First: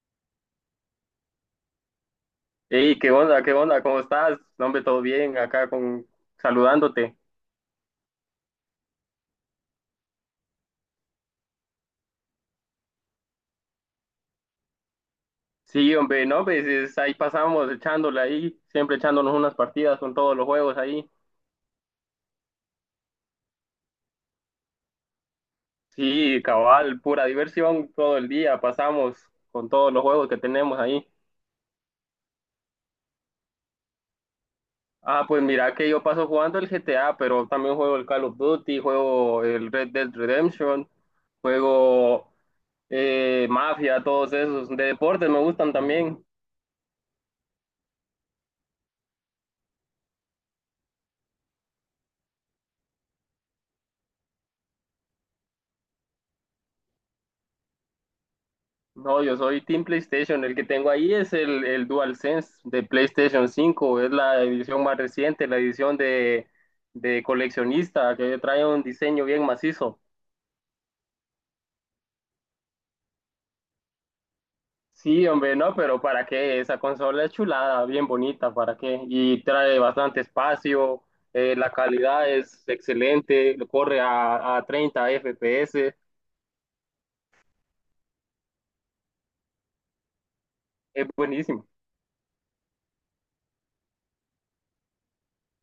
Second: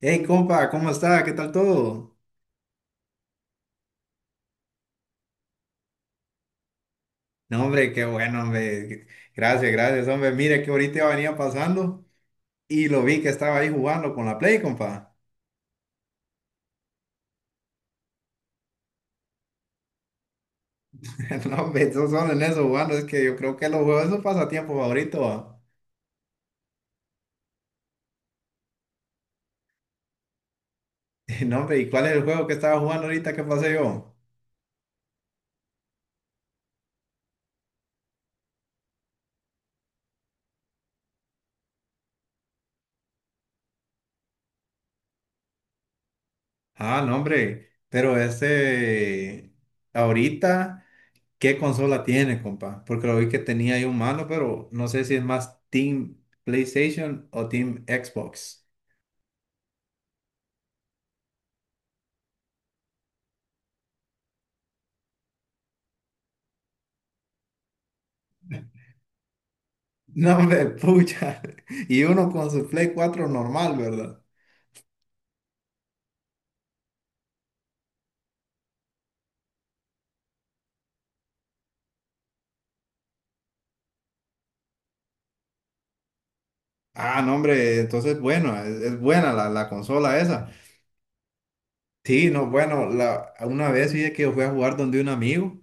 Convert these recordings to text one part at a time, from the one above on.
Hey, compa, ¿cómo está? ¿Qué tal todo? Hey, ¿qué onda? ¿Qué onda? ¿Cómo estás? No, hombre, todo bien, acá con saludándote. No, hombre, qué bueno, hombre. Gracias, gracias, hombre. Mire que ahorita venía pasando y lo vi que estaba ahí jugando con la Play, compa. Sí, hombre, no, pues ahí pasamos echándole ahí, siempre echándonos unas partidas con todos los juegos ahí. No, hombre, esos son en eso jugando. Es que yo creo que los juegos es su pasatiempo favorito, va. Sí, cabal, pura diversión todo el día, pasamos con todos los juegos que tenemos ahí. No, hombre, ¿y cuál es el juego que estaba jugando ahorita que pasé yo? Ah, pues mira que yo paso jugando el GTA, pero también juego el Call of Duty, juego el Red Dead Redemption, juego Mafia, todos esos. De deportes me gustan también. Ah, no, hombre, pero ese... Ahorita, ¿qué consola tiene, compa? Porque lo vi que tenía ahí un mano, pero no sé si es más Team PlayStation o Team Xbox. No, yo soy Team PlayStation. El que tengo ahí es el DualSense de PlayStation 5. Es la edición más reciente, la edición de coleccionista, que trae un diseño bien macizo. No, hombre, pucha. Y uno con su Play cuatro normal, ¿verdad? Sí, hombre, no, pero ¿para qué? Esa consola es chulada, bien bonita, ¿para qué? Y trae bastante espacio, la calidad es excelente, corre a, 30 FPS, Ah, no, hombre, entonces, bueno, es buena la consola esa. es buenísimo. Sí, no, bueno, una vez fíjate que yo fui a jugar donde un amigo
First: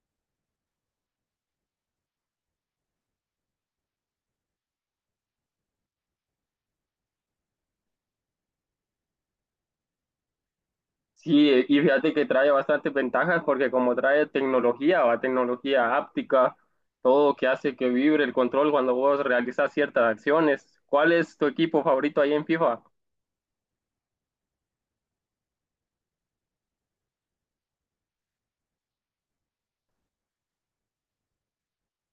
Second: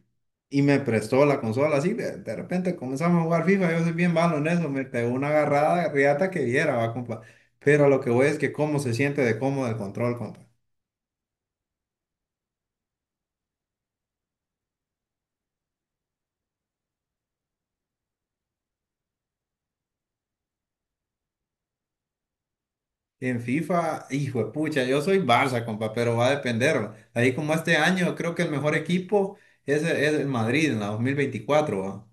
y me prestó la consola, así, de repente comenzamos a jugar FIFA, yo soy bien malo en eso, me pegó una agarrada riata que viera, va, compa. Pero lo que voy es que cómo se siente de cómodo el control, compa. Sí, y fíjate que trae bastantes ventajas porque como trae tecnología, va tecnología áptica, todo que hace que vibre el control cuando vos realizas ciertas acciones. ¿Cuál es tu equipo favorito ahí en FIFA? En FIFA, hijo de pucha, yo soy Barça, compa, pero va a depender. Ahí como este año, creo que el mejor equipo es el Madrid en la 2024, ¿va?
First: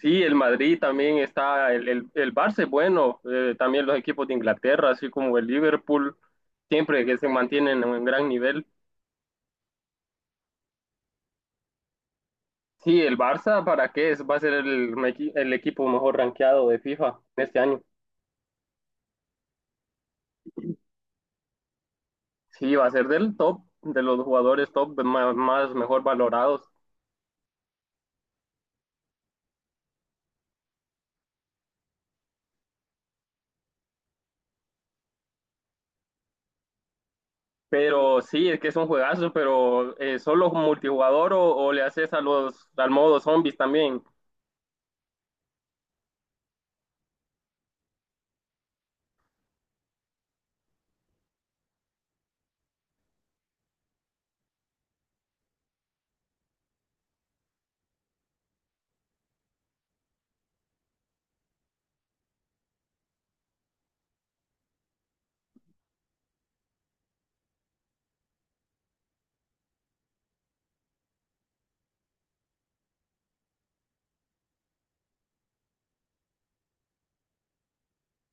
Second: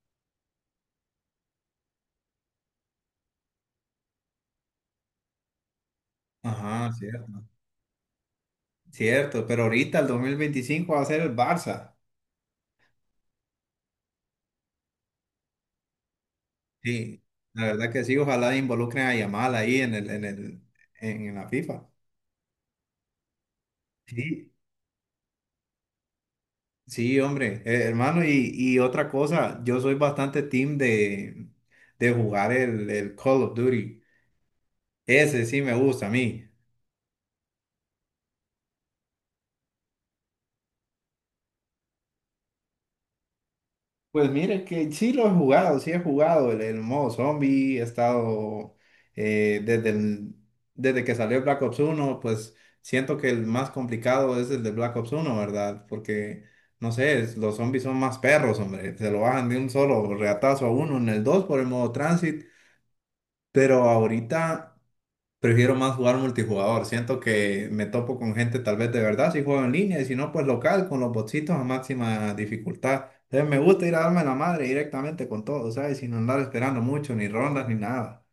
Sí, el Madrid también está, el Barça es bueno, también los equipos de Inglaterra, así como el Liverpool, Ajá, siempre que se cierto. mantienen en un gran nivel. Cierto, pero ahorita el 2025 va a ser el Barça. Sí, el Barça, ¿para qué? Va a ser el equipo mejor rankeado de FIFA Sí, este la año. verdad que sí, ojalá involucren a Yamal ahí en la FIFA. Sí, va a ser del top, de los Sí, jugadores top más mejor valorados. sí, hombre, hermano, y otra cosa, yo soy bastante team de jugar el Call of Duty. Ese sí me gusta a mí. Pero sí, es que es un juegazo, pero solo multijugador o le haces al modo zombies también. Pues mire que sí lo he jugado, sí he jugado el modo zombie, he estado eh, desde, el- desde que salió Black Ops uno. Pues siento que el más complicado es el de Black Ops uno, ¿verdad? Porque, no sé, los zombies son más perros, hombre, se lo bajan de un solo reatazo a uno en el 2 por el modo transit, pero ahorita... Prefiero más jugar multijugador. Siento que me topo con gente tal vez de verdad si juego en línea y si no, pues local con los botsitos a máxima dificultad. Entonces me gusta ir a darme la madre directamente con todo, ¿sabes? Sin andar esperando mucho, ni rondas, ni nada.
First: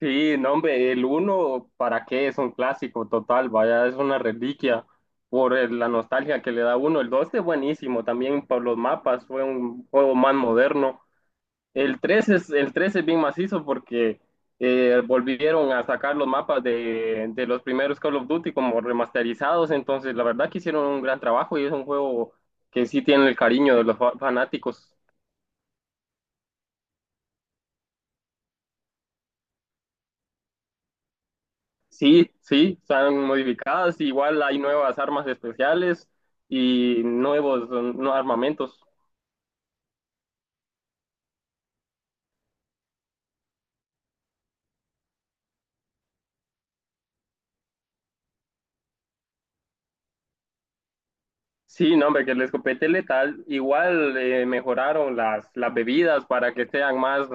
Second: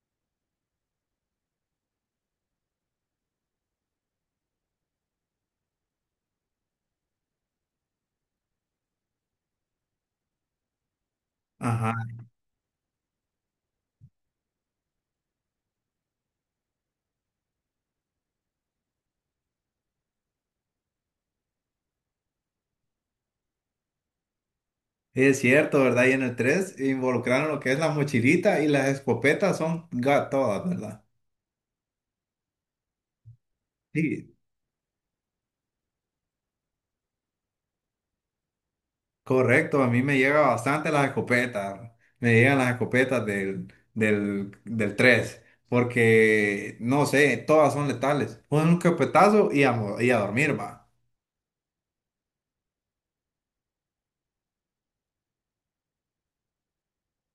Sí, no, hombre, el uno ¿para qué? Es un clásico total, vaya, es una reliquia la nostalgia que le da uno. El 2 es buenísimo también por los mapas, fue un juego más moderno. Ajá, El tres es bien macizo porque volvieron a sacar los mapas de los primeros Call of Duty como remasterizados, entonces la verdad que hicieron un gran trabajo y es un juego que sí tiene el cariño de los fanáticos. es cierto, ¿verdad? Y en el 3 involucraron lo que es la mochilita y las escopetas son todas, ¿verdad? Sí, sí, están modificadas, Sí, igual hay nuevas armas especiales y nuevos no, armamentos. correcto, a mí me llega bastante las escopetas, me llegan las escopetas del 3, porque no sé, todas son letales. Un escopetazo y a dormir, va. Sí, no, hombre, que el escopete letal, igual mejoraron las bebidas para que sean más,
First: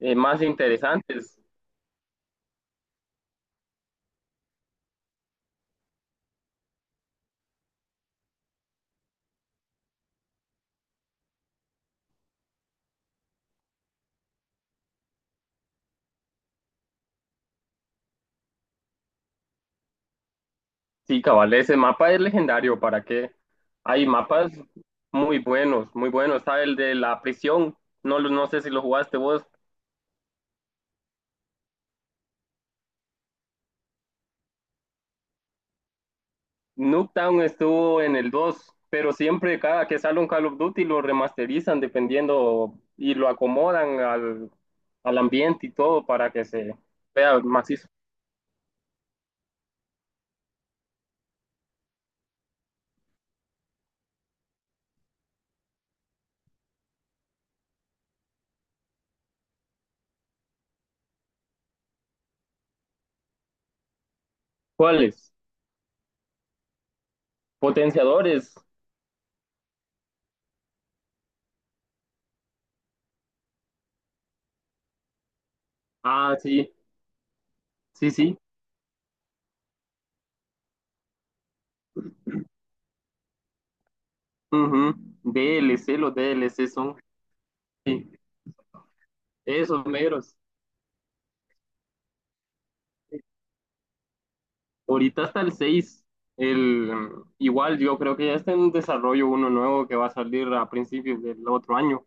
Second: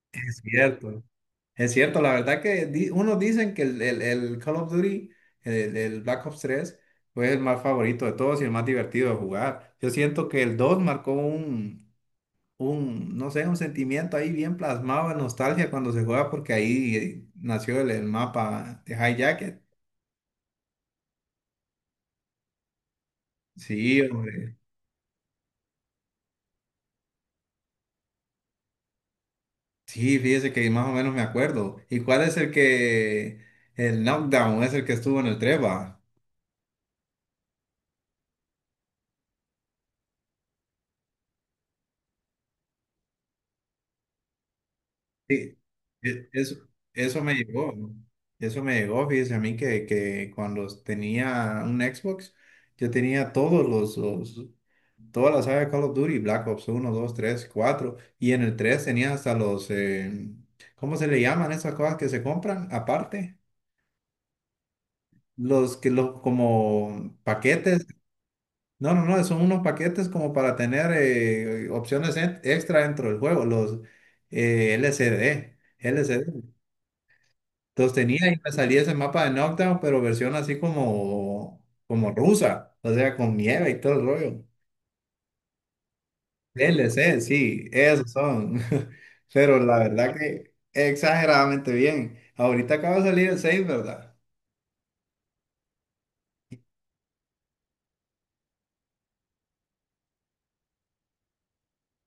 eh, Es más cierto. interesantes. Es cierto, la verdad que unos dicen que el, el Call of Duty, el Black Ops tres fue el más favorito de todos y el más divertido de jugar. Yo siento que el 2 marcó no sé, un sentimiento ahí bien plasmado de nostalgia cuando se juega, porque ahí nació el mapa de High Jacket. Sí, cabal, ese mapa es legendario, ¿para qué? Sí, Hay mapas hombre. muy buenos, muy buenos. Está el de la prisión, no, no sé si lo jugaste vos. Sí, fíjese que más o menos me acuerdo. ¿Y cuál es el knockdown es el que estuvo en el Treba? Nuketown estuvo en el 2, pero siempre cada que sale un Call of Duty lo remasterizan dependiendo y lo acomodan al Sí, ambiente y todo e- para que eso, se eso me vea llegó, macizo. ¿no? Eso me llegó, fíjese a mí que cuando tenía un Xbox, yo tenía todos todas las saga de Call of Duty, Black Ops uno, 2, 3, cuatro, y en el 3 tenía hasta los, ¿cómo se le llaman esas cosas que se compran aparte? ¿Cuáles? Los que los como paquetes, Potenciadores. no, no, no, son unos paquetes como para tener opciones extra dentro del juego, los, LCD. Ah, sí, Entonces sí, tenía sí. y me salía ese mapa de Knockdown, pero versión así como rusa, o sea, con nieve y todo el rollo. Ujú. D L C los D L D C L son, C sí, sí, esos son. Pero la esos verdad meros. que exageradamente bien. Ahorita acaba de salir el 6, ¿verdad? Ahorita hasta el 6 el, igual yo creo que ya está en desarrollo uno nuevo que va a salir a principios del otro año.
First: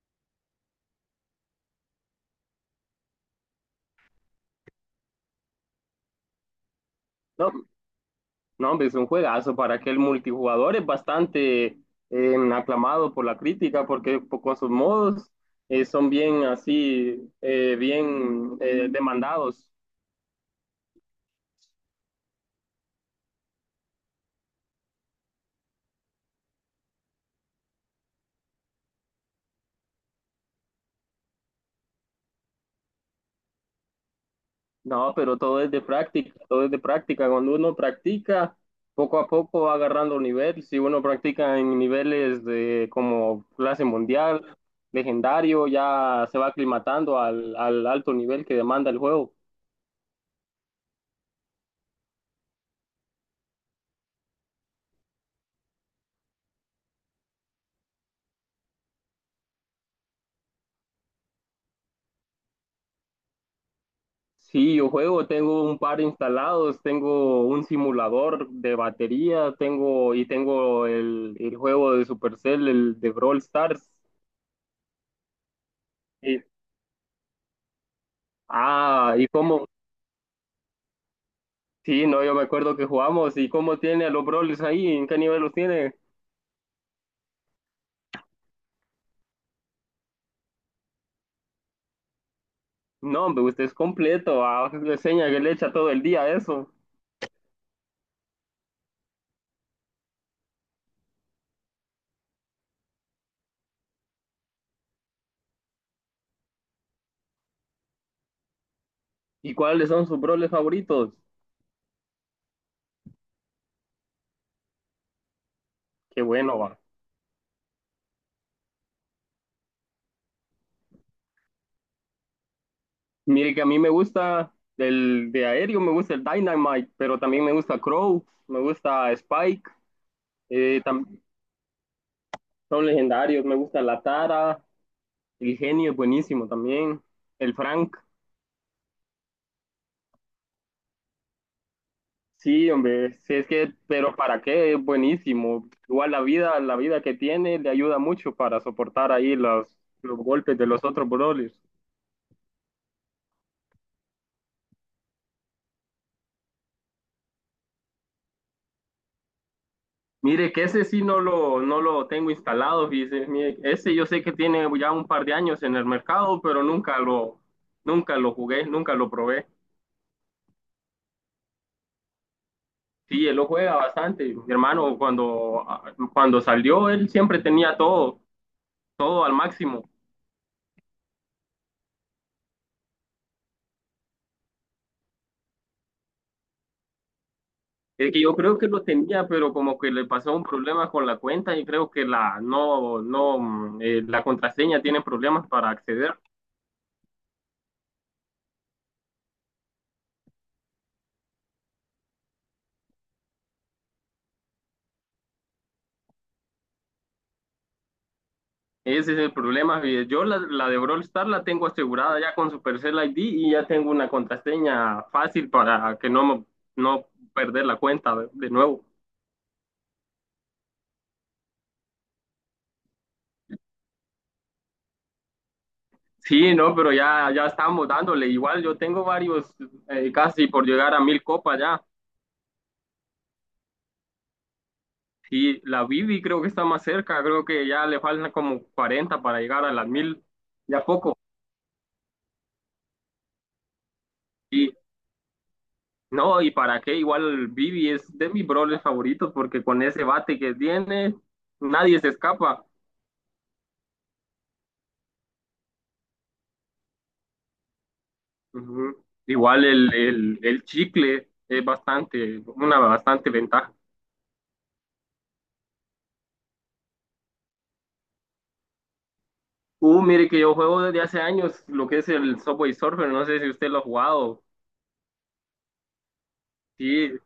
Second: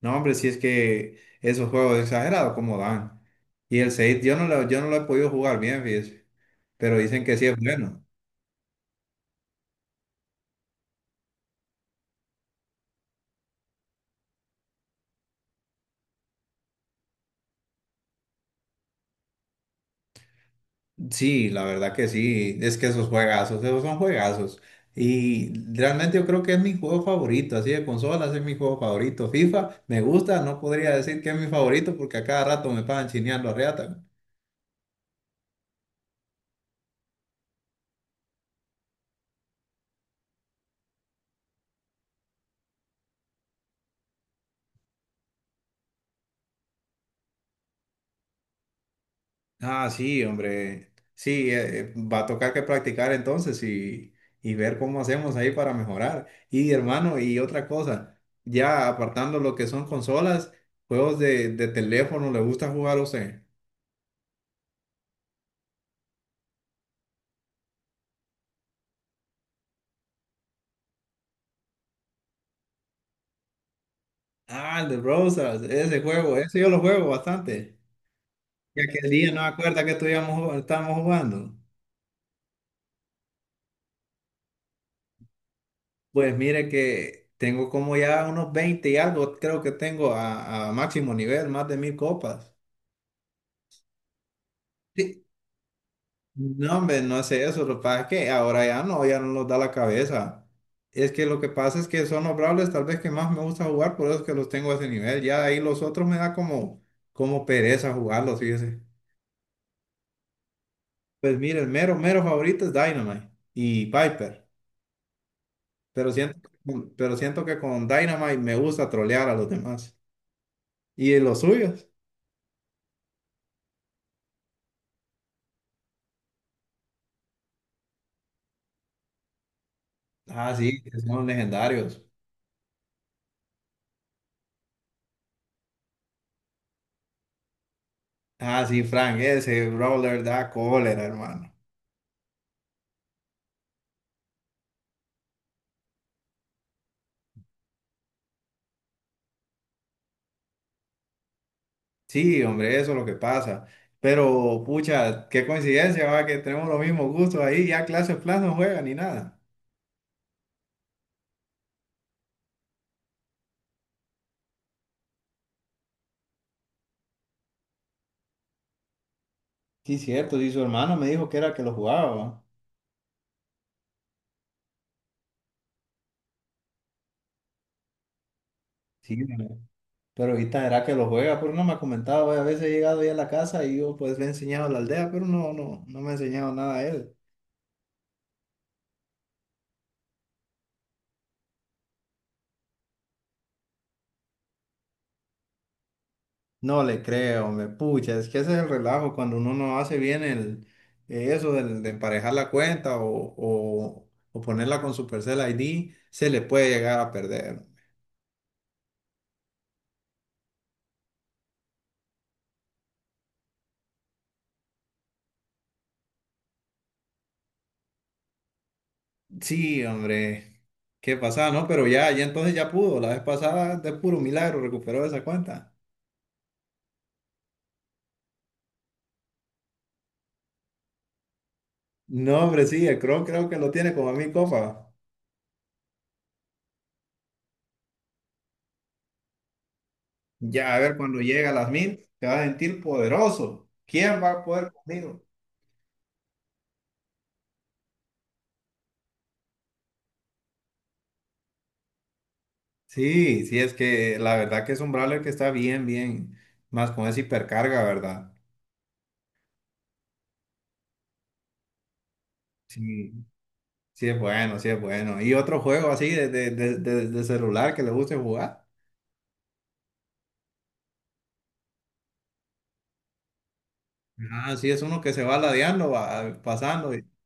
No, hombre, si es que esos juegos exagerados como dan. Y el 6 yo no lo he podido jugar bien, fíjese. Pero dicen que sí No, es bueno. no, hombre, es un juegazo para que el multijugador es bastante aclamado por la crítica porque con sus modos son bien así, bien demandados. Sí, la verdad que sí, es que esos juegazos, esos son juegazos. Y realmente yo creo que es mi juego favorito, así de consolas es mi juego favorito. FIFA me gusta, no podría decir que es mi favorito porque a cada rato me pagan chineando a reata. No, pero todo es de práctica, todo es de práctica. Cuando uno practica, poco a poco va agarrando nivel. Si uno practica en niveles de como clase mundial, legendario, ya se va aclimatando al alto nivel que demanda el juego. Ah, sí, hombre, sí, va a tocar que practicar entonces y ver cómo hacemos ahí para mejorar. Y hermano, y otra cosa, ya apartando lo que son consolas, juegos de teléfono, ¿le gusta jugar a usted? Sí, yo juego, tengo un par instalados, tengo un simulador de batería, tengo y tengo el juego de Supercell, el de Brawl Stars. Ah, el de Browsers, ese juego, Y- ese yo lo juego bastante. Y aquel y día no me cómo, acuerdo que estuvimos, estábamos jugando. sí, no, yo me acuerdo que jugamos y cómo tiene a los Brawlers ahí, en qué nivel los tiene. Pues mire que tengo como ya unos 20 y algo, creo que tengo a máximo nivel, más de 1000 copas. No, hombre, usted es completo, ah, le Sí. enseña que le echa todo el día a eso. No, hombre, no sé eso, lo que pasa es que ahora ya no nos da la cabeza. Es que lo que pasa es que son los Brawlers tal vez que más me gusta jugar, por eso es que los tengo a ese nivel. Ya ahí los otros me da como pereza jugarlos, fíjese. ¿Y cuáles son sus Brawlers favoritos? Pues mire, el mero, mero favorito es Dynamite y Piper. Pero Qué siento, bueno, va. pero siento que con Dynamite me gusta trolear a los demás. ¿Y en los suyos? Mire que a mí me gusta el de aéreo, me gusta el Dynamite, pero también me gusta Crow, me gusta Spike, Ah, eh, sí, que tam- son legendarios. son legendarios, me gusta la Tara, el genio es buenísimo también, el Frank. Ah, sí, Frank, ese Brawler da cólera, hermano. Sí, hombre, sí, es que, pero ¿para qué? Es buenísimo. Igual la vida que tiene le ayuda mucho para soportar ahí los golpes de los otros brothers. Sí, hombre, eso es lo que pasa. Pero, pucha, qué coincidencia, va, que tenemos los mismos gustos ahí. Ya clase plan no juega ni nada. Mire, que ese sí no lo tengo instalado, fíjese. Mire, ese yo sé que tiene ya un par de años en el mercado, pero nunca lo jugué, nunca lo probé. Sí, cierto, sí, su hermano me dijo que era que lo jugaba, va. Sí, él lo juega bastante. Mi hermano, cuando salió, él siempre tenía todo, Sí, todo al hombre, máximo. pero ahorita era que lo juega, pero no me ha comentado, va. A veces he llegado ahí a la casa y yo pues le he enseñado a la aldea, pero no, no, no me ha enseñado nada a él. Es que yo creo que lo tenía, pero como que le pasó un problema con la cuenta y creo que la no, no, la contraseña tiene problemas para acceder. No le creo, me pucha, es que ese es el relajo cuando uno no hace bien eso de emparejar la cuenta o ponerla con su Supercell ID, se le puede llegar a perder. Ese es el problema. Y yo la de Brawl Stars la tengo asegurada ya con Supercell ID y ya tengo una contraseña fácil para que no, no perder la cuenta de nuevo. Sí, hombre, qué pasada, ¿no? Pero ya entonces ya pudo, la vez pasada de puro milagro recuperó esa cuenta. Sí, no, pero ya, ya estamos dándole. Igual yo tengo varios, casi por llegar a 1.000 copas ya. No, hombre, sí, el Chrome creo que lo tiene como a 1000 copas. Y la Bibi creo que está más cerca, creo que ya le faltan como 40 para llegar a las 1.000 Ya, a ya ver, poco. cuando llega a las mil, te vas a sentir poderoso. ¿Quién va a poder Y conmigo? no, ¿y para qué? Igual Bibi es de mis brawlers favoritos porque con ese bate que tiene, nadie se escapa. Sí, sí, es que la verdad que es un brawler que está bien, bien, más con esa hipercarga, ¿verdad? Ujú. Igual el chicle es bastante, una Sí, bastante ventaja. sí es bueno, sí es bueno. ¿Y otro juego así de celular que le guste jugar? Mire que yo juego desde hace años lo que es el Subway Surfer, no sé si usted lo ha jugado, Ah, sí, es uno que se va ladeando, va pasando. Y, sí,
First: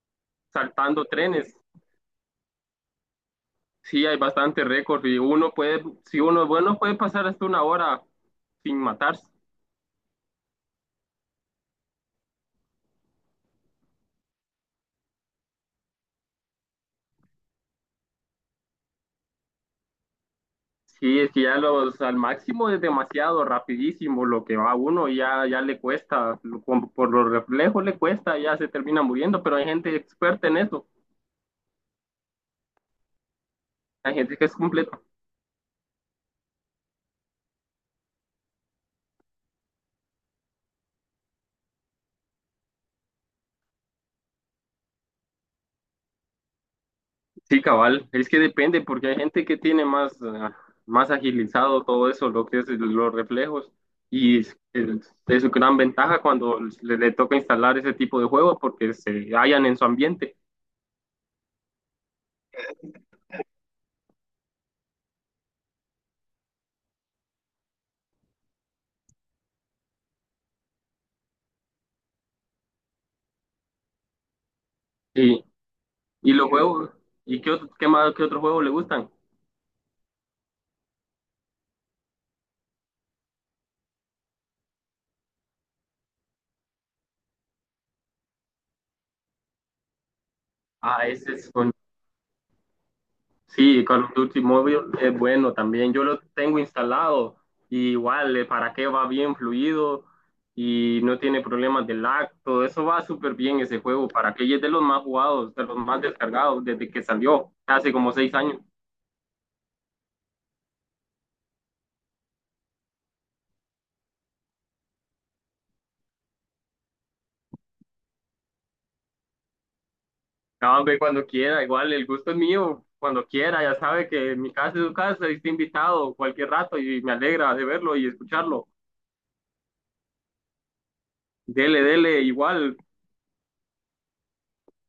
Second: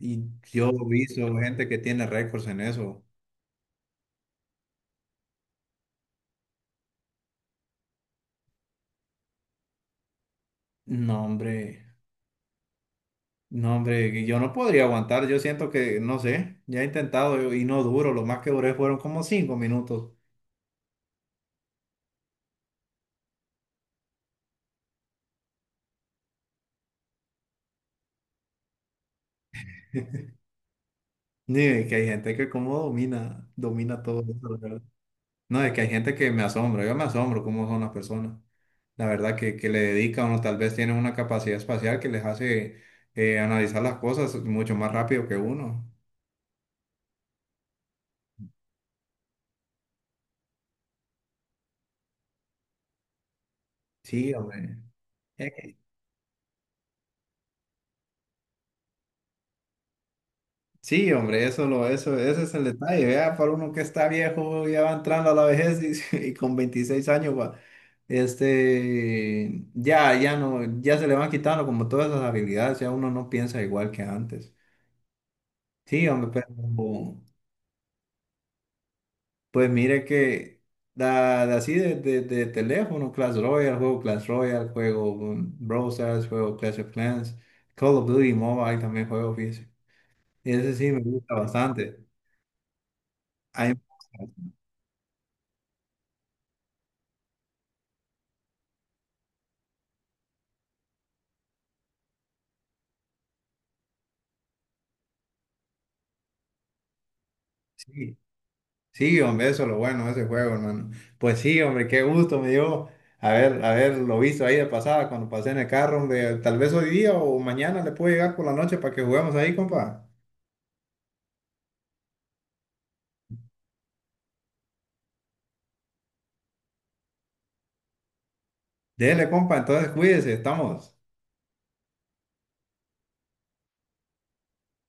y yo he saltando visto trenes. gente que tiene récords en eso. Sí, hay bastante récord y uno puede, si uno es bueno, puede pasar hasta una hora sin matarse. No, hombre, no, hombre, yo no podría aguantar. Yo siento que, no sé, ya he intentado yo, y no duro. Lo más que duré fueron como 5 minutos. Sí, es que ya al máximo es demasiado rapidísimo lo que va uno y ya, ya le cuesta, como por los reflejos le cuesta, ya se termina muriendo, pero hay gente experta en eso, Ni que hay gente que como domina, domina hay todo gente que es eso. completamente. No, es que hay gente que me asombra, yo me asombro cómo son las personas. La verdad que le dedican o tal vez tienen una capacidad espacial que les hace analizar las cosas mucho más rápido que uno. Sí, cabal, es que depende, porque hay gente que tiene más agilizado todo eso, lo que es los reflejos, Sí, y es, hombre. es- es Es que- gran ventaja cuando le toca instalar ese tipo de juegos porque se hallan en su ambiente. Sí, hombre, ese es el detalle. Vea, para uno que está viejo, ya va entrando a la vejez y con 26 años, va, este, ya, ya no, ya se le van quitando como todas esas habilidades, ya uno no piensa igual que antes. Y, Sí, hombre, y pero los juegos, ¿y qué, qué más, qué otros juegos le gustan? pues mire que da así de teléfono, Clash Royale, juego Brawl Stars, juego Clash of Clans, Call of Duty Mobile también juego, fíjese. Y ese sí me Ah, ese gusta es. bastante. Ahí me Sí, Call of Duty gusta, Mobile es bueno también. Yo lo tengo instalado y igual para qué va bien fluido y no tiene problemas de lag. Todo eso va súper bien ese juego. Para que es de los más jugados, de los más descargados desde que salió hace como sí, 6 años. sí, hombre, eso es lo bueno de ese juego, hermano. Pues sí, hombre, qué gusto me dio haberlo visto ahí de pasada cuando pasé en el carro, hombre. Tal vez hoy día o mañana le puedo llegar por la noche para que juguemos ahí, compa. No, hombre, cuando quiera, igual el gusto es mío. Cuando quiera, ya sabe que mi casa es su casa y está invitado cualquier rato y me alegra de verlo y escucharlo. Dele, compa, entonces cuídese, estamos. Dele, dele, igual